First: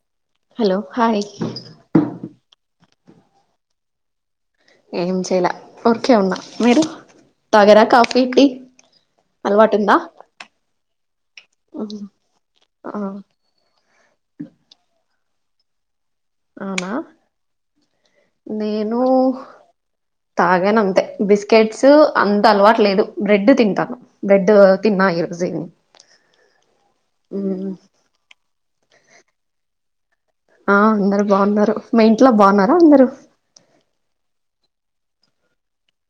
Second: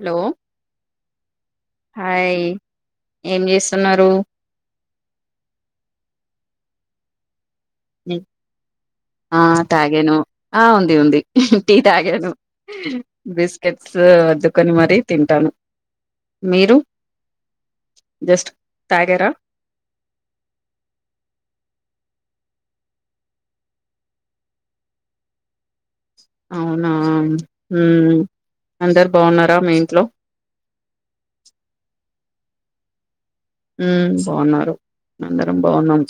Hello hello hi hi ఏం చేస్తున్నరు ఏం చేయలా ఊర్కే ఉన్నా మీరు తాగారా కాఫీ టీ ఆ అలవాటుందా తాగాను ఆ ఉంది ఉంది టీ తాగాను ఆ బిస్ కెట్స్ అద్దుకొని మరీ తింటాను మీరు అవునా జస్ట్ నేను తాగారా తాగాను అంతే బిస్కెట్స్ అంత అలవాటు లేదు బ్రెడ్ తింటాను బెడ్ తిన్న ఈ రోజు అవునా అందరు బాగున్నారా మీ ఇంట్లో ఆ అందరు బాగున్నారు మా ఇంట్లో బాగున్నార అందరూ బాగున్నారు అందరం బాగున్నాం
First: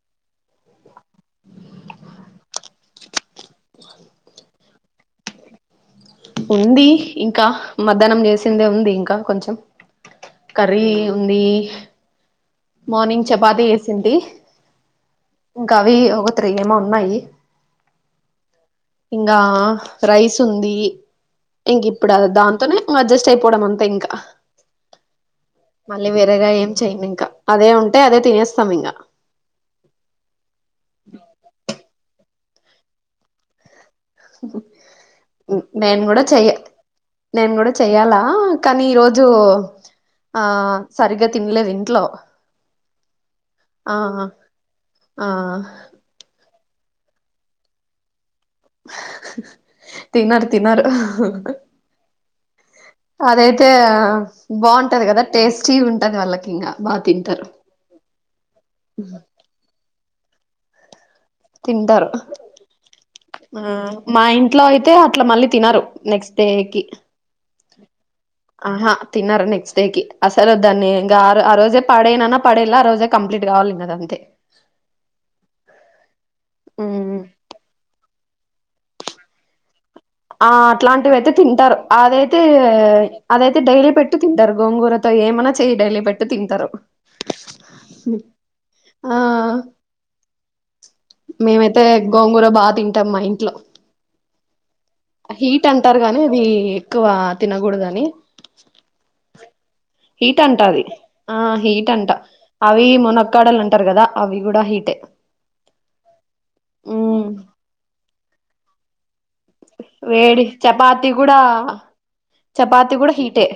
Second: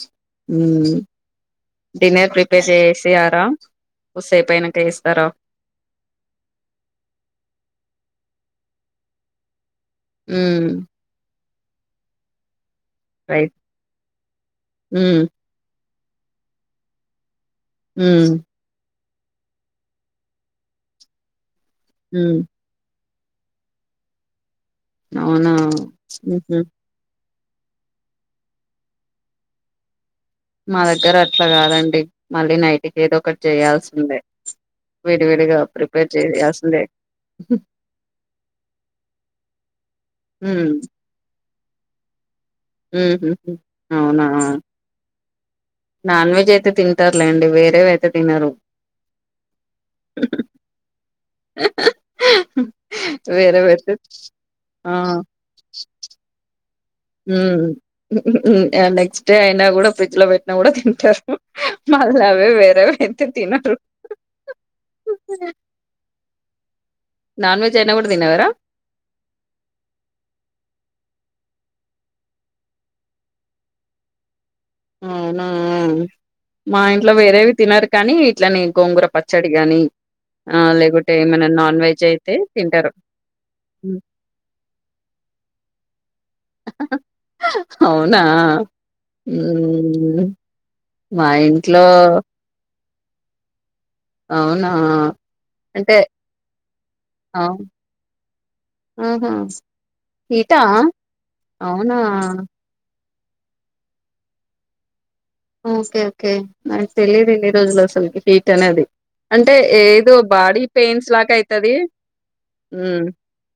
డిన్నర్ ప్రిపేర్ చేసేసినారా కూసేపు అయినాక ఇస్తారా ఉంది ఇంకా మధ్యాహ్నం చేసిందే ఉంది ఇంకా కొంచెం ఉమ్ కర్రీ ఉంది మార్నింగ్ రైట్ చపాతి చేసింటీ ఉమ్ ఇంకా అవి ఒక త్రీ ఏమో ఉన్నాయి ఉమ్ ఇంకా రైస్ ఉంది ఇంక ఇప్పుడు ఉమ్ దాంతోనే అడ్జస్ట్ అయిపోవడం అంతా ఇంకా అవునా మళ్ళీ వేరేగా ఉహు ఏం చేయను ఇంకా అదే ఉంటే అదే తినేస్తాం ఇంకా మా దగ్గర అట్లా కాదండి మళ్ళీ నైట్కి ఏదో ఒకటి చేయాల్సిందే విడివిడిగా నేను ప్రిపేర్ కూడా చెయ చేయాల్సిందే నేను కూడా చెయ్యాలా కానీ ఈరోజు ఆ ఉమ్ సరిగ్గా తినలేదు ఇంట్లో ఉహు ఆ అవునా ఆ నాన్ వెజ్ అయితే తింటారులేండి వేరేవయితే తినరు తినరు తినరు వేరే అదైతే పెడితే ఆ బాగుంటది కదా టేస్టీ ఉంటది వాళ్ళకి ఇంకా బాగా తింటారు నెక్స్ట్ డే అయినా కూడా ఫ్రిడ్జ్ లో పెట్టినా కూడా తింటారు మళ్ళ అవే వేరే ఆ మా ఇంట్లో అయితే అట్లా మళ్ళీ తినరు నెక్స్ట్ డేకి నిన్న కూడా తిన్నారా తిన్నారు నెక్స్ట్ డే కి అసలు దాన్ని ఇంకా ఆ రోజే పడేననా పడేలా ఆ రోజే కంప్లీట్ కావాలింగ అది అంతే అవునా మా ఇంట్లో మ్మ్ వేరేవి తినరు కానీ ఇట్లని గోంగూర పచ్చడి గాని ఆ లేకుంటే అట్లాంటివి అయితే ఏమైనా తింటారు నాన్ వెజ్ అయితే అదైతే తింటరు. అదైతే డైలీ పెట్ తింటారు గోంగూరతో ఏమన్నా చేయ డైలీ పేట్టి తింటారు ఆ ఉ మేమైతే గోంగూర బాగా తింటాం మా ఇంట్లో అవునా హీట్ అంటే అంటారు గాని అది ఎక్కువ అవు తినకూడద అని ఆహా హీట్ హీటా అంటది ఆ హీట్ అవునా అంటా అవి మునక్కాడలు అంటారు కదా అవి కూడా హీటే ఓకే ఓకే నాకు తెలిదు మ్మ్ ఇన్ని రోజులు అసలుకి హీట్ అనేది అంటే ఏదో వేడి బాడీ పెయిన్స్ చపాతి లాగా కూడా అయితది చపాతి హ్మ్ కూడా హీటే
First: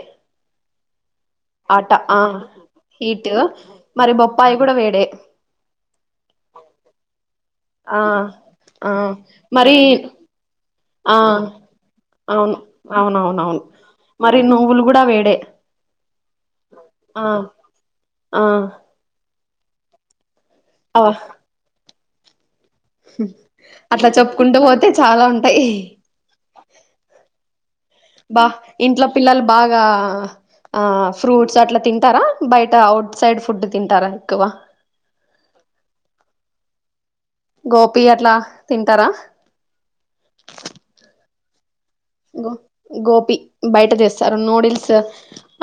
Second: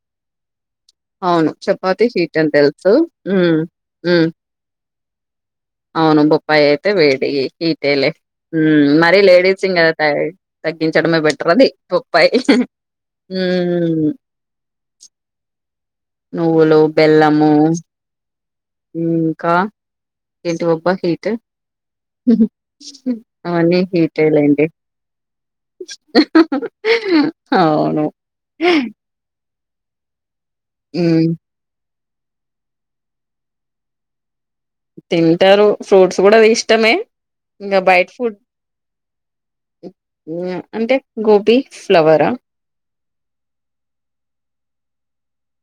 అవును ఆటా చపాతి ఆ హీట్ అని తెలుసు హీటు హ్మ్ మరి హ్మ్ బొప్పాయి కూడా వేడే అవును బొప్పాయి అయితే వేడి ఆ హిటేలే ఆ మరీ లేడీస్ ఇం మరి త ఆ తగ్గించడమే బెటర్ అది బొప్పాయి అవును అవునవునవును మరి నువ్వులు కూడా వేడే నువ్వులు ఆ బెల్లము ఆ ఇంకా ఏంటివి అబ్బా అవ హీట్ అవన్నీ అట్లా హీటే చెప్పుకుంటూ లేండి పోతే చాలా ఉంటాయి అవును అబా ఇంట్లో పిల్లలు బాగా ఆ హ్మ్ ఫ్రూట్స్ అట్లా తిం టారా బయట ఔట్ సైడ్ ఫుడ్ తింటారా ఎక్కువ తింటారు ఫ్రూట్స్ కూడా అది ఇష్టమే ఇంకా గోపి బయట్ అట్లా ఫుడ్ తింటారా అంటే గోబీ ఫ్లవర్ గోపి బయట తెస్తారు నూడిల్స్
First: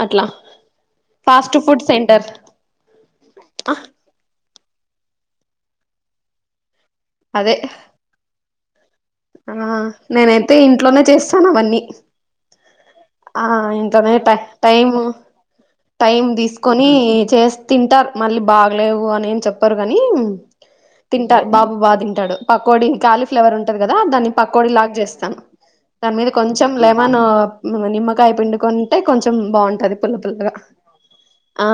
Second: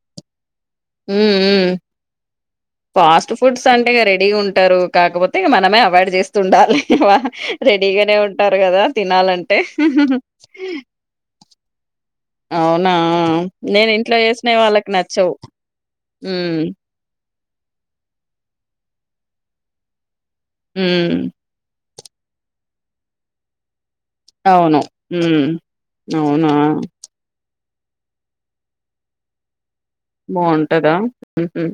అట్లా హ్మ్ ఫాస్ట్ హ్మ్ ఫుడ్ సెంటర్ ఫాస్ట్ ఫుడ్స్ అంటే రెడీగా ఉంటారు కాకపోతే ఇక మనమే అవాయిడ్ చేస్తూ ఉండాలి అదే రెడీగానే ఉంటారు కదా ఆ తినాలంటే నేనైతే ఇంట్లోనే చేస్తాను అవన్నీ అవునా ఆ నేను ఇంటనే ఇంట్లో చేసినవి వాళ్ళకి టైము నచ్చవు టైం హ్మ్ తీసుకొని చేస్త తింటారు మళ్ళీ బాగలేవు అని చెప్పారు కానీ హ్మ్ తింటారు బాబు బాగా తింటడు పకోడి కాలీ ఫ్లేవర్ ఉంటంది కదా దాని పకోడి అవును. లాగా చేస్తాం హ్మ్. దాని మీద అవునా! కొంచెం మనం నిమ్మకాయ పిండుకుంటే కొంచెం బాగుంటది పుల్ల పుల్లగా బావుంటదా? హుహు. ఆ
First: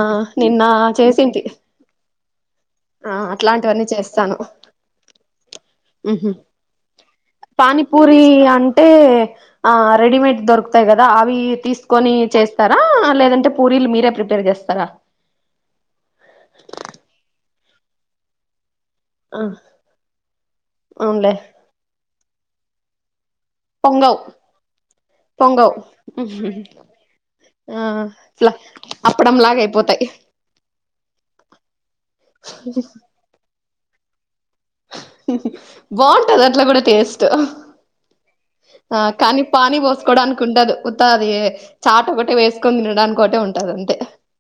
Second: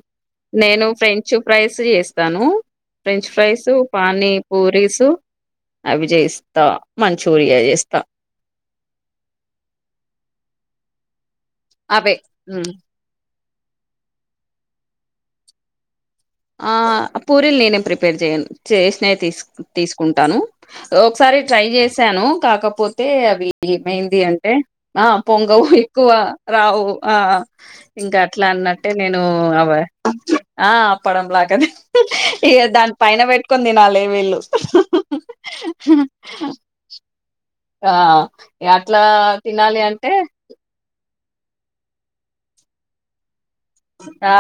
నిన్న నేను ఫ్రెంచ్ చేసింటి ఫ్రైస్ జేస్తాను. ఆ ఫ్రెంచ్ ఫ్రైసు, అట్లాంటివన్నీ పానీ చేస్తాను పూరీసు అవి జేస్తా. మంచూరియా జేస్తా. పానిపూరి అన్ అంటే ఆ రెడిమేడ్ దొరకుతాయి కదా అవి తీసుకొని అవే. హ్మ్. చేస్తారా లేదంటే పూరీలు మీరే ప్రిపేర్ చేస్తారా ఆ ఆ పూరీలు నేనే ప్రిపేర్ చెయ్యను చేసినవి తీ ఆ తీసుకుంటాను అవునులే ఒకసారి ట్రై చేశాను కాకపోతే అవి పొంగవ్ ఏమైంది అంటే ఆ పొంగవు పొంగవ్ ఎక్కువ రావు ఆ ఆ ఇంకా అట్లా ఇట్లా అన్నట్టే నేను అప్పడం లాగా అవ అయిపోతాయి ఆ అప్ప డం లాగా తీన్ ఇగ దాని పైన పెట్టుకొని తినాలి వీళ్ళు బాగుంటది అట్లా కూడా టే స్ట్ ఆ అట్లా తినాలి అంటే కుండదు ఉత్తా అది చాట్ ఒకటే వేసుకొని తినడానికి ఒకటే ఉంటది అంతే ఆ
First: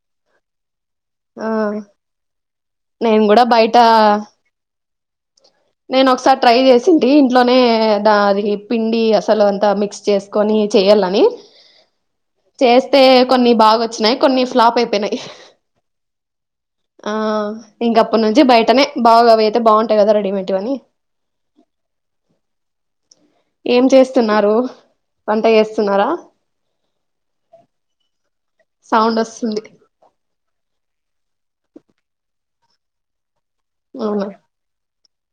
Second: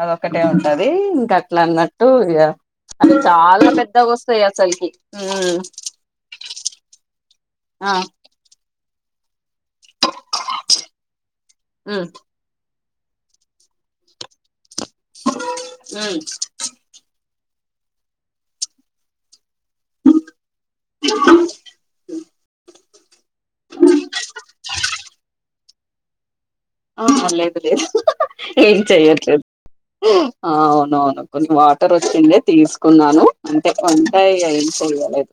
అదొక్కటే ఉంటది ఇంక ఆ అట్లా అన్నట్టు ఇగ అవి నేను కూడా చాలా బయట పెద్దగా వస్తాయి అసలుకి ఉమ్ నేను ఒకసారి ట్రై చేసింటి ఇంట్లోనే ఆ ద అది పిండి అసలు అంతా మిక్స్ చేసుకొని చేయాలని అ చేస్తే కొన్ని బాగా వచ్చినాయి కొన్ని ఫ్లాప్ అయిపోయినాయి మ్మ్ ఆ ఇంకప్పటి నుంచి బయటనే బాగా అవి అయితే బాగుంటాయి కదా రెడీమెడ్ ఏం చేస్తున్నారు వంట చేస్తున్నారా ఆ లేదు లేదు ఏం సౌండ్ చేయట్లేదు వస్తుంది ఆ అవునవును కొన్ని వాటర్ వచ్చిండే తీసుకున్నాను అంటే అవునా వంటాయి ఇగ ఏం చెయ్యలేద్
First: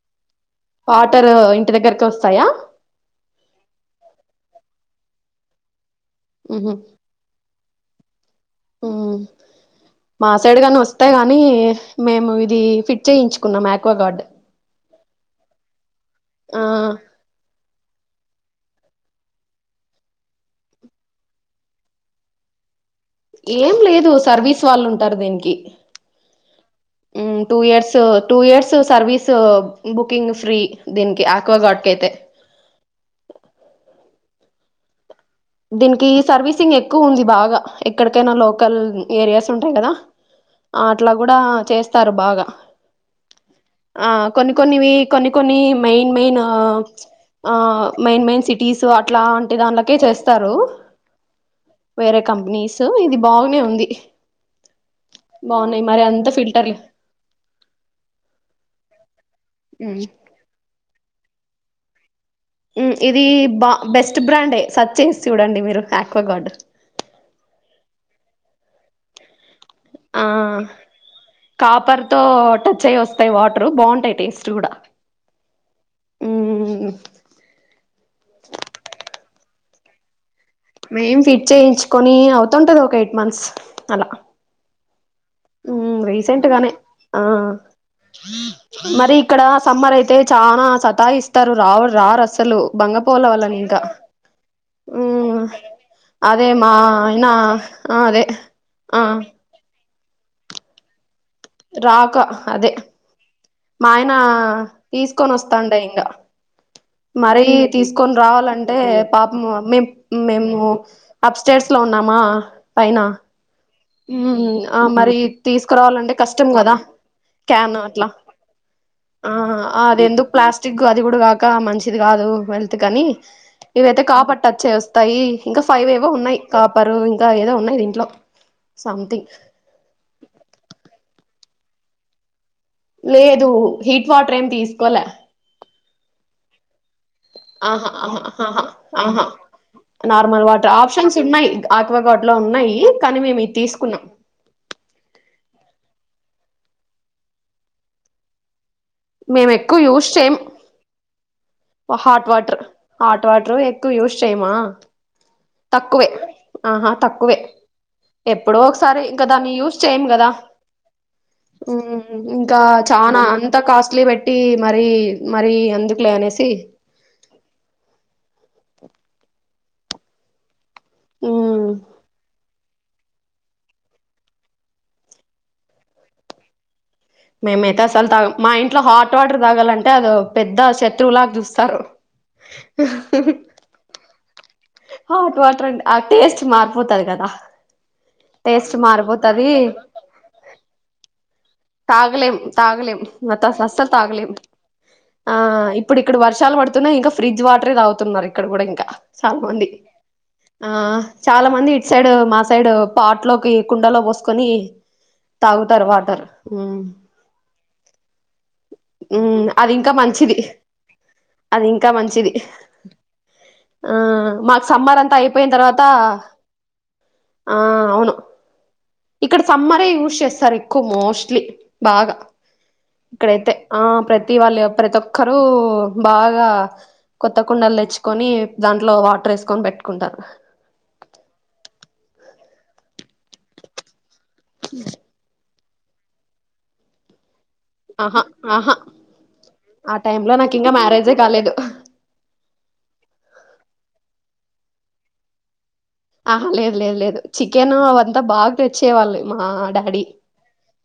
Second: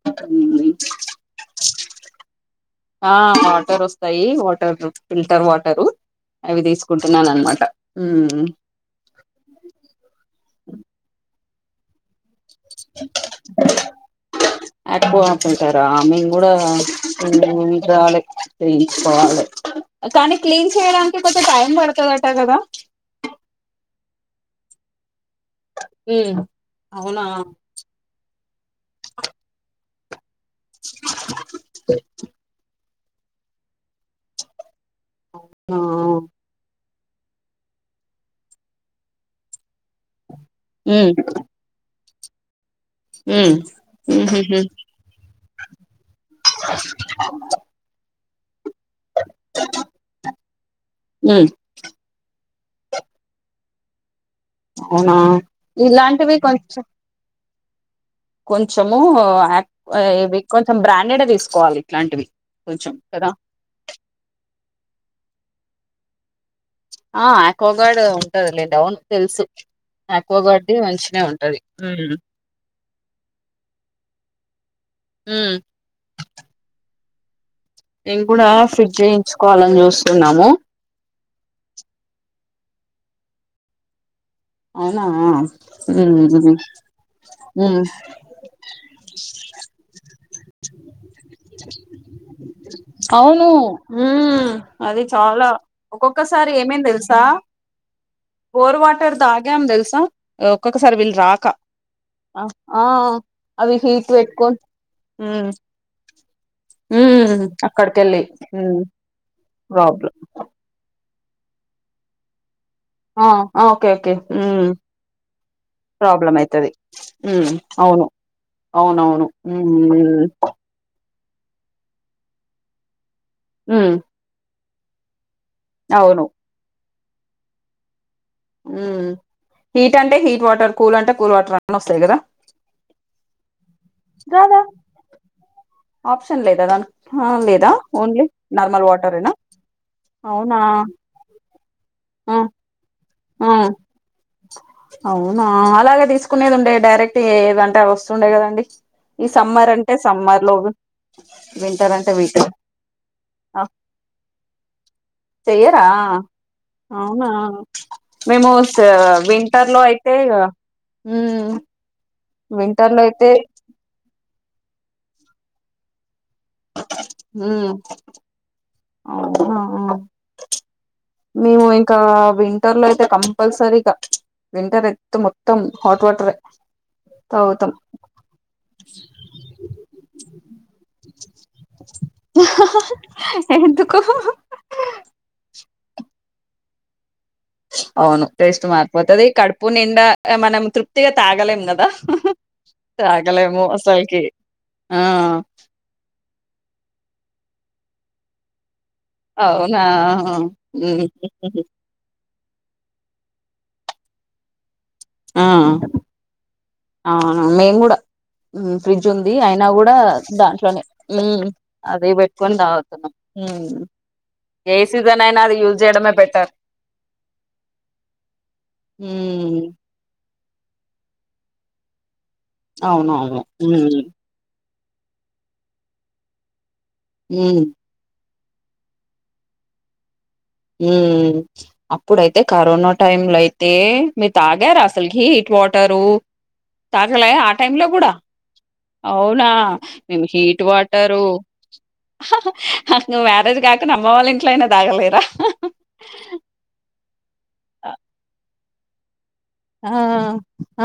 వాటర్ ఇంటి దగ్గరకే వస్తాయా ఆ వాటర్ వస్తాయి వాటర్ ఫిల్టర్ వాటరు అవి ఉహు తీసుకుంటున్నానమాట మ్ మా సైడ్ కాని వస్తేయి గాని మేము ఈ ఫిట్ చేయించుకున్నాం ఏక్వా గార్డ్ ఏక్వాకొనుక్కుంటారా మేము గూడా ఆ ఉండాలె తీయించుకొవాలె కానీ క్లీన్ చేయడానికి కొంచెం టైం పడతదట కదా ఏం లేదు సర్వీస్ వాళ్ళు ఉంటారు దీనికి ఉమ్ అవునా two years two years service booking free దీనికి ఆక్వా గార్డ్ కైయితే ఓ దీనికి సర్వీసింగ్ ఎక్కువ ఉంది బాగా ఎక్కడికైనా లోకల్ ఏరియాస్ ఉంటాయి కదా అట్లా ఉమ్ కూడా చేస్తారు బాగా ఉమ్ ఆ కొన్ని ఉహుహు కొన్నివి కొన్ని కొన్ని మెయిన్ మెయిన్ ఆ ఆ మెయిన్ మెయిన్ సిటీస్ అట్లా అంటి దానికే చేస్తారు మ్ వేరే కంపెనీస్ ఇది బాగునే ఉంది అవునా బాగున్నాయి మరి అంత ఇలాంటివి ఫిల్టర్ంగ్ కొంచము ఉమ్. ఇవి కొంచెం బ్రాండెడె తీసుకోవాలి ఇట్లాంటివి కొంచెం ఇది కదా బా బెస్ట్ బ్రాండే సర్చ్ చేసి చూడండి మీరు యాక్వగార్డు ఆ ఆక్వా గార్డ్ ఉంటుందిలేండి అవును తెల్సు ఆ కాపర్ ఉమ్ తో టచ్ అయి వస్తాయి వాటర్ బావుంటాయి టేస్ట్ కూడా ఉమ్ మ్మ్ నేను కూడా ఫిట్ జేయించుకోవాలని చూస్తున్నాము మేం ఫిట్ చేయించుకొని అవుతుంటది ఒక ఎయిట్ మంత్స్ అలా అవునా మ్మ్ రీసెంట్ మ్ గానే ఆ మ్ మరి ఇక్కడ సమ్మర్ అయితే చానా సతా ఇస్తారు రావు రారసల్ అసలు బంగపోల అవును వాళ్ళని ఇంకా ఉమ్ అది మ్ చాలా అదే ఒక్కొక్కసారి మా ఏమైంది తెలుసా అయనా ఆ అదే బోర్ ఆ వాటర్ తాగాం తెలుసా ఒక్కొక్కసారి వీళ్ళు రాక రాక అదే అవి మా హీట్ ఆయన పెట్టుకొని తీసుకొని వస్తాండే ఇంగా ఉమ్ మరీ తీసుకొని అక్కడికెళ్ళి రావాలంటే ఉమ్ పాపము మే ప్రాబ్లం మేము అప్ స్టెయిర్స్ లో ఉన్నామా పైన ఆ ఆ ఓకే ఓకే ఉమ్ ఆ మరి తీసుకురావాలంటే ప్రాబ్లం కష్టం అయితది కదా ఉమ్ క్యాన్ అట్లా అవును అవునవును ఆ మ్ అది ఎందుకు ప్లాస్టిక్ అది గూడా కాక మంచిది కాదు హెల్తు కనీ ఉమ్ ఇదైతే కాపర్ టచ్ అయి వస్ తయి ఇంకా ఫైవ్ ఏవో అవును ఉన్నాయి కాపరు ఇంకా ఏదో ఉన్నాయి దీంట్లో ఉమ్ సంథింగ్ హీట్ అంటే హీట్ వాటర్ కూల్ అంటే కూల్ వాటర్ అట్నె వస్తాయి కదా లేదు హీట్ వాటర్ ఏమి రాదా తీసుకోలే ఆప్షన్ లేదా దానికి ఆ లేదా ఆహా ఆహా ఓన్లీ ఆహా నార్మల్ ఆహా ఆహా వాటరేనా నార్మల్ అవునా వాటర్ ఆప్షన్స్ ఉన్నాయి ఆక్వా గార్డ్ ఆ లో ఉన్నాయి కానీ మేము ఆ ఇది తీసుకున్నాం అవునా అలాగే తీసుకునేది ఉండే డైరెక్ట్ ఏదంటే అవి వస్తుండే కదండి ఈ మేము సమ్మర్ ఎక్కువ అంటే యూజ్ చేయం సమ్మర్ లో వింటర్ అంటే hot winter water hot water ఆ ఎక్కువ యూజ్ చేయమా చెయ్యరా తక్కువే ఆహా అవునా తక్కువే మేము ఎప్పుడో స ఒకసారి ఇంకా దాన్ని వింటర్ యూస్ లో చేయం అయితే కదా ఇగ ఉమ్ ఇంకా వింటర్ లో చానా అయితే అంత కాస్ట్లీ పెట్టి మరి మరి ఎందుకులే అనేసి ఆ ఆఆ మేము ఇంకా వి వింటర్ లో అయితే కంపల్సరీగా వింటర్ అయితే మొత్తం హాట్ వాటరే తాగుతాం మేమైతే అసలు తాగం మా ఇంట్లో హాట్ వాటర్ తాగాలంటే అదో పెద్ద శత్రువులాగా చూసా స్తారు ఎందుకు హాట్ వాటర్ అంటే ఆ టేస్ట్ మారిపోతది కదా అవును టేస్ట్ మార్పోతది కడుపు నిండా మన తృప్తిగా తాగలేం కదా తాగలేం తాగలేం నా తా తాగలేము అస్సలు అసల్కి తాగలేం ఆ ఇ ఇప్పుడు ఇక్కడ వర్షాలు పడుతున్నాయి ఇంకా ఫ్రిజ్ వాటరే తాగుతున్నారు ఇక్కడ కూడా ఇంకా చాలా మంది అవునా ఆ చాలా మంది సైడ్ మా సైడ్ పాట్ లోకి కుండలో పోసుకొని ఆ తాగుతారు వాటర్ ఉమ్ అవును మేము కూడా ఉమ్ ఫ్రిడ్జ్ ఉంది ఉమ్ అయినా అది ఇంకా కూడా మంచిది దాంట్లోనే ఉమ్ అది ఇంకా అదే మంచిది పెట్టుకని తాగతున్నాం ఉమ్ ఆ మాకు ఏ సమ్మర్ అంతా సీజన్ అయినా అయిపోయిన అది యూజ్ తర్వాత చేయడమే బెటర్ ఆ అవును ఇక్కడ ఉమ్ సమ్మరే యూస్ చేస్తారు ఎక్కువ మోస్ట్లీ బాగా అవునవును ఇక్కడైతే ఆ హ్మ్ ప్రతి ప్రతి వాళ్ళు ప్రతి ఒక్కరూ బాగా కొత్త హ్మ్ కుండలు తెచ్చు కొని దాంట్లో వాటర్ వేసుకొని పెట్టుకుంటారు ఉ అప్పుడైతే కరోనా టైమ్ లో అయితే మీరు తాగారు అసలు హీట్ వాటరు తగలా ఆ టైమ్ లో కూడా ఆహా ఆహా అవునా ఆ టైమ్ మేము లో నాకు హీట్ ఇంకా మ్యారేజే వాటరు కాలేదు ను మ్యారేజ్ కాకుండా అమ్మ వాళ్ళ ఇంట్లో అయినా తాగలేదా ఆహ లేదు లేదు లేదు చికెన్ అవంతా బాగా తెచ్చే వాళ్ళు మా ఆ డాడీ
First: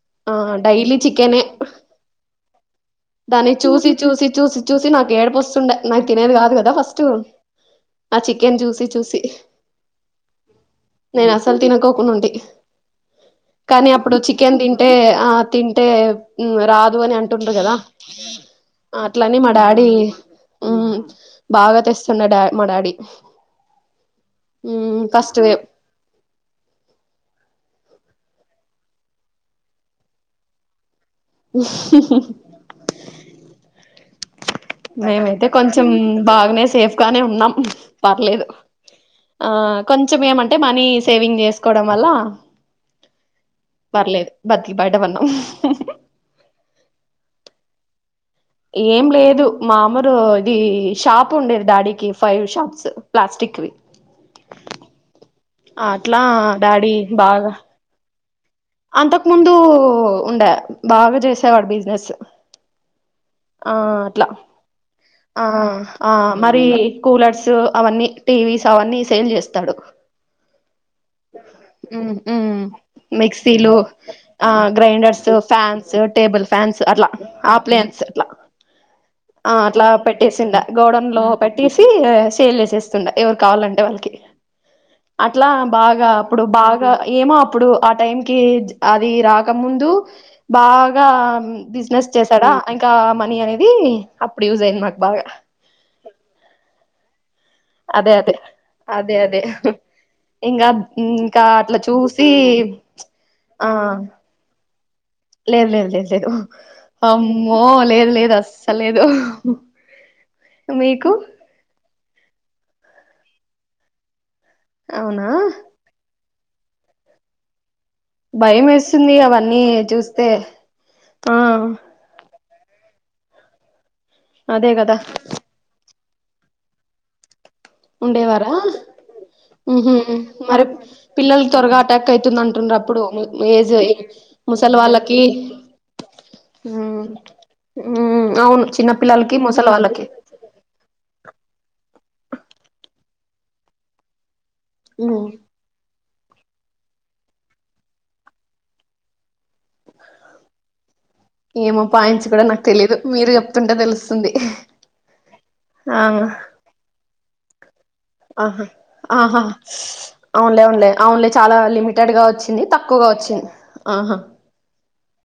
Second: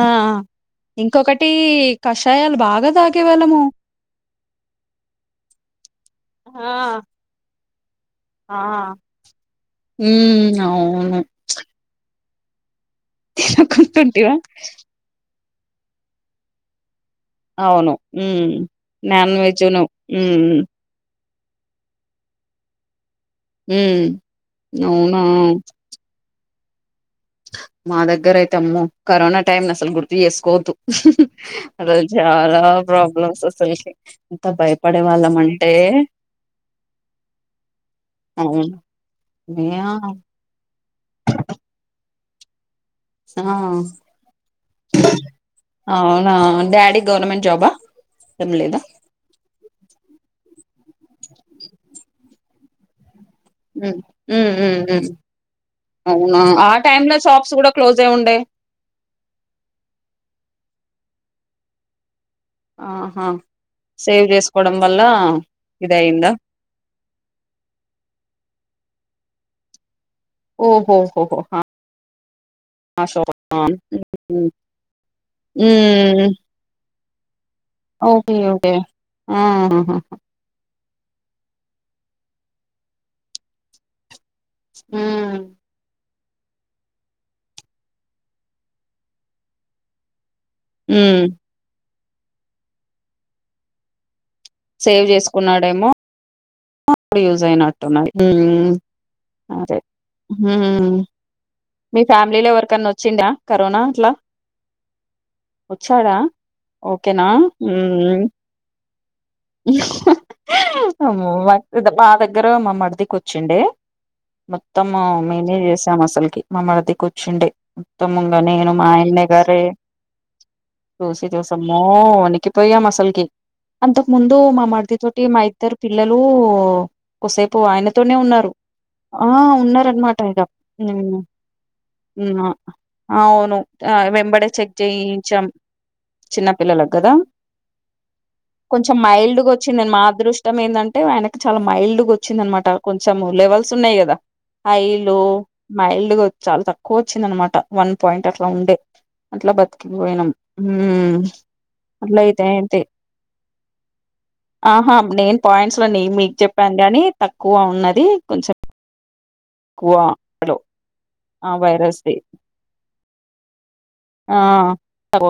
ఆ డైలీ చికెనే ఇంకొకటి కషాయాలు బాగా తా దాన్ని చూసి చూసి చూసి చూసి నాకు ఏడుపు వస్తుండే నాకు తినేది కాదు ఆ కదా ఫస్ట్ ఆ చికెన్ చూసి చూసి ఊ అవును తినకోకుండా ఉంటి కానీ అప్పుడు గుర్తుంటివా చికెన్ తి టే ఆ తింటే రాదు అని అంటుండు కదా అవును హ్మ్ నాన్ అట్లని మా వెజ్ను డాడీ హ్మ్ ఉమ్ బాగా తెస్తున్నాడె డా మా డాడీ ఉమ్ అవునా ఫస్ట్ మా దగ్గర అయితే అమ్మో కరోనా టైమ్ ను అసలు గుర్తు చేసుకోవద్దు అదో చాలా ప్రాబ్లమ్స్ అసలకీ ఎంత బయ మేమైతే కొంచెం బాగానే సేఫ్ గానే ఉన్నాం పర్లేదు అవును ఆ యా కొంచెం ఏమంటే మనీ సేవింగ్ చేసుకో కోవడం వల్ల ఆ పర్లేదు బతికి బయట పడినాం అవునా డాడీ గవర్నమెంట్ జాబా ఏం లేదా ఏం లేదు మామూరు ఇది షాప్ వుండేది డాడీకి ఫైవీ షాప్స్ ప్లాస్టిక్ వి. ఉమ్ ఉమ్ ఉమ్ అట్లా అవునా ఆ డాడీ టైమ్ లో బాగా షాప్స్ కూడా క్లోజ్ అయి ఉండే్. అంతకు ముందు ఉండే బాగా చేసేవాడు బిజినెస్. ఆహా ఆ సేవ్ అట్లా చేసుకోవడం వల్ల, ఆ ఆ ఇదయిందా మరి కూలర్స్ అవన్నీ టీవీస్ అవన్నీ సేల్ చేస్తాడు. ఒహు ఓహోహహ ఉ ఉమ్ మిక్సీ లు, ఉమ్ ఆ గ్రైండర్స్, ఫ్యాన్స్, టేబుల్, ఫ్యాన్స్అట్లా ఆ ప్లేన్. ఓకే ఓకే ఆ ఆ ఉహు. పెట్టేసిండ గోడం లో పెట్టేసి సేల్ చేేసేస్తుండ ఎవరు కావాలంటే వాళ్ళకి, ఉమ్ అట్లా బాగా అప్పుడు బాగా ఏమో అప్పుడు ఆ టైం కి అది రాకముందు, బాగా హ్మ్ బిజినెస్ చేసాడా ఇంకా మనీ అనేది. యూజ్ అయింది మాకు సేవ్ బాగా చేసుకున్నాడేమో అప్పుడు యూజ్ అయినట్ అదే అదే అదే అదే ఇంకా హ్మ్ ఇంకా అట్లా మీ చూసి ఫ్యామిలీలో ఎవరికన్నా వచ్చిందా ఆ కరోనా అట్లా లేదు లేదు లేదు వచ్చాడా? లేదు ఓకేనా? అమ్మో లేదు లేదు అస్సలు లేదు. మీకు ఆమ్మో మా దగ్గర మామరిది కూర్చుండే, మొత్తం అవునా నేనే చేసాం అసలుకి మా మరిది కూర్చుండే, ఉత్తముంగా భయం నేను వేస్తుంది మాయన్న అవన్నీ గారే చూస్తే చూసి ఆ చూసమ్మో ఉనికి. పోొయ్యాం అసలుకి అంతకు ముందు మా అదే కదా మరది తోటి మా ఇద్దరు పిల్లలు, కోసేపు ఆయనతోనే ఉన్నారు. ఉండేవారా ఆ ఉన్నార ఉహు అన్మాట ఇగ. మరి పిల్లలకి త్వరగా అటాక్ అయితుంది అంటుండ్రు అప్పుడు అవును ఏజ్ వెంబడే చెక్ ముసలి వాళ్ళకి చేయించాం చిన్నపిల్లల కదా, ఉ అవును. చిన్న కొంచెం పిల్లలకి మైల్డ్ గా ముసలి వచ్చింది, మా వాళ్ళకి అదృష్టి. అదృష్టం ఏంటంటే ఆయనకి చాలా మైల్డ్గా వచ్చింది అనమాట కొంచెం లెవెల్స్ ఉన్నాయి కదా, హై లో ఉమ్ మైల్డ్ గా చాలా తక్కువ వచ్చింద అనమాట వన్ పాయింట్ అట్లా ఉండే. అట్లా బతికిపోయినాం ఊ ఏమోపాయింస్ కూడా నాకు తెలీయదు మీరు చెప్తుంటే తెలుసు. ఆహా నేను పాయింట్స్ లో నేను మీకు చెప్పాను గాని తక్కువ ఉన్నది కొంచెం, ఆహా ఆహా ఎక్కువ లో అవునులే అవున్లే అవున్లే ఆ చాలా లిమిటెడ్ వైరస్ది గా వచ్చి. వింది తక్కువగా వచ్చింది ఆహా ఆ